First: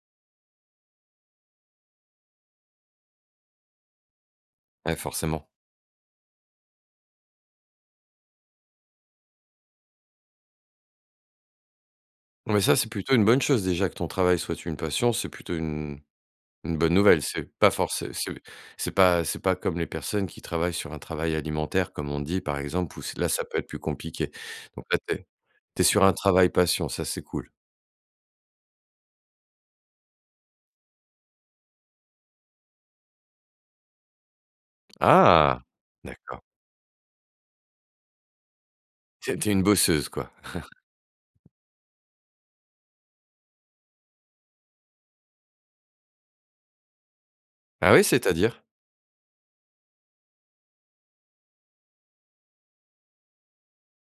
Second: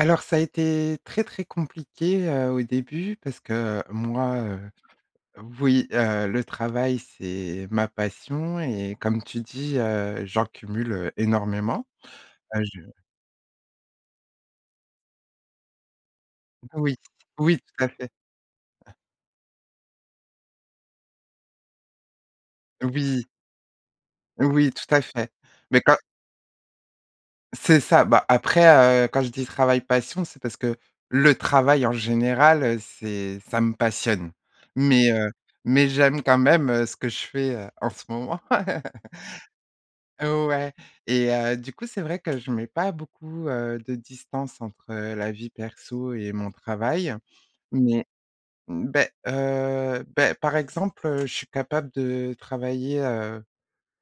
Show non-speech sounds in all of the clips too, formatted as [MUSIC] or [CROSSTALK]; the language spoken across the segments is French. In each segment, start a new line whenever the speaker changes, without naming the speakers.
Alors ça a été très, très compliqué, heu, au début parce que moi, heu,
Ouais forcément.
oui, heu, le travail c'est ma passion et comme tu dis, heu, j'en cumule énormément.
Mais
Heu,
ça,
je
c'est plutôt une bonne chose déjà que ton travail soit une passion, c'est plutôt une une bonne
Oui,
nouvelle. C'est
oui
pas
tout à fait.
forcé c'est c'est pas c'est pas comme les personnes qui travaillent sur un travail alimentaire comme on dit, par exemple, pous
Oui.
là, ça peut être plus compliqué.
Oui
Donc
tout
là,
à
tu es
fait, mais
tu es
quand
sur un travail passion, ça c'est cool.
C'est ça, bah après heu, quand je dis: «Travail passion», c'est parce que le travail en général, heu, c'est ça me passionne. Mais heu,
Ah!
mais j'aime quand
D'accord.
même, heu, ce que je fais, heu, en ce moment. [CHUCKLES]
C'est tu es une bosseuse quoi.
Ouais
[CHUCKLES]
et heu, du coup, c'est vrai que je mets pas beaucoup, heu, de distance entre heu, la vie perso et mon travail.
Ah oui,
Mais,
c'est-à-dire?
beh, heu, beh par exemple, heu, je suis capable de travailler, heu,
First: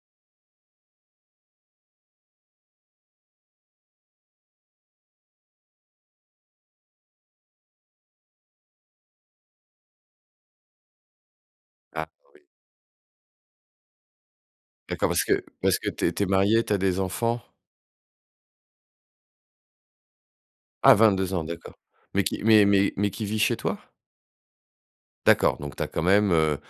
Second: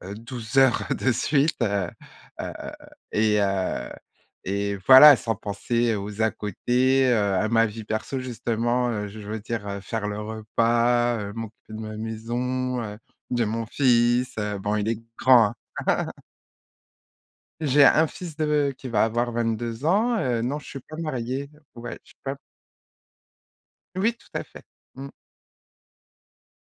heu, 12 heures de suite, heu, heu et heu, et voilà, sans penser aux à côtés, heu, à ma vie perso justement, heu, je veux dire faire le repas, heu, m'occuper de ma
Ah. Oui.
maison, heu, de mon fils, heu, bon il est
D'accord, parce que
grand, hein.
parce que tu es
[CHUCKLES]
tu es mariée, tu as des enfants?
J'ai un fils de qui va avoir 22 ans, heu, non je suis
Ah
pas
22 ans,
mariée,
d'accord.
ouais je suis
Mais
pas
qui mais mais qui vit chez toi?
Oui tout à fait. Mmh.
D'accord, donc tu as quand même, heu,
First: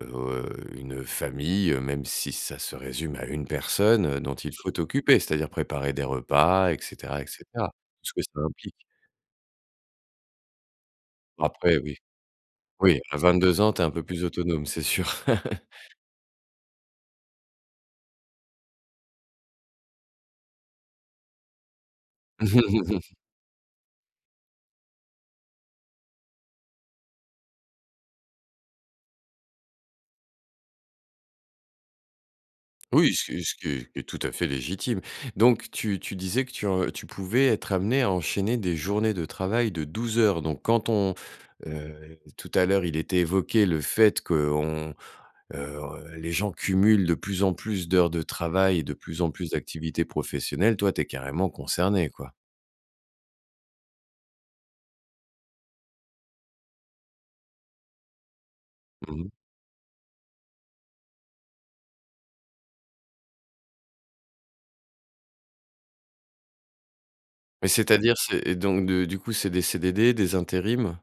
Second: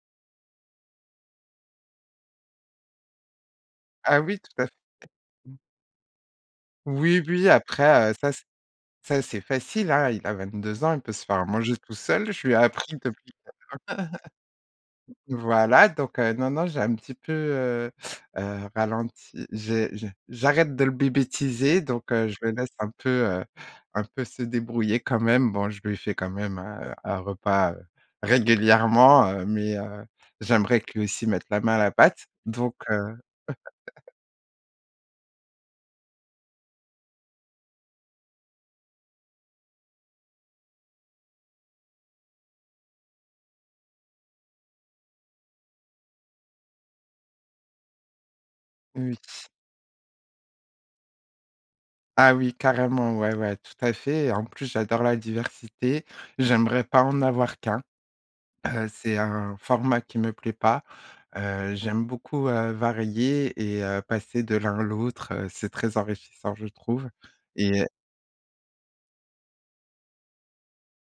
heu, une famille, heu, même si ça se résume à 1 personne, heu,
Ah
dont
oui,
il
tout à f
faut t'occuper, c'est-à-dire préparer des repas et cetera
Oui,
et
oui,
cetera. Tout
après
ce
heu,
que
ça
ça implique.
ça c'est facile hein, il a 22 ans, il peut se faire manger
Après
tout
oui.
seul, je lui ai appris
Oui, à
depuis [UNINTELLIGIBLE]
22 ans, tu es un peu plus autonome, c'est sûr.
[CHUCKLES]
[CHUCKLES]
voilà, donc heu, non, non, j'ai un petit peu, heu, heu, ralenti, j'ai j'ai j'arrête de le bébétiser, donc heu, je le laisse un peu,
[CHUCKLES]
heu, un peu se débrouiller quand même. Bon, je lui fais quand même, heu, un repas, heu, régulièrement, heu, mais heu, j'aimerais que lui aussi mette la main à la pâte. Donc heu
Oui, ce qui ce qui est ce qui est
[CHUCKLES]
tout à fait légitime. Donc tu tu disais que tu en tu pouvais être amenée à enchaîner des journées de travail de 12 heures. Donc quand on heu, tout à l'heure, il était évoqué le fait qu'on heu, les gens cumulent de plus en plus d'heures de travail et de
Oui.
plus en plus d'activités professionnelles. Toi, tu es carrément concernée quoi.
Ah oui, carrément. Ouais, ouais, tout à fait, et en plus, j'adore la diversité, j'aimerais pas en avoir qu'1, heu,
Mmh
c'est
mh.
un format qui ne me plaît pas, heu, j'aime beaucoup, heu, varier et heu, passer de l'un à l'autre, heu, c'est très enrichissant je trouve
Mais
et
c'est-à-dire, c'est donc de du coup, c'est des CDD, des intérims?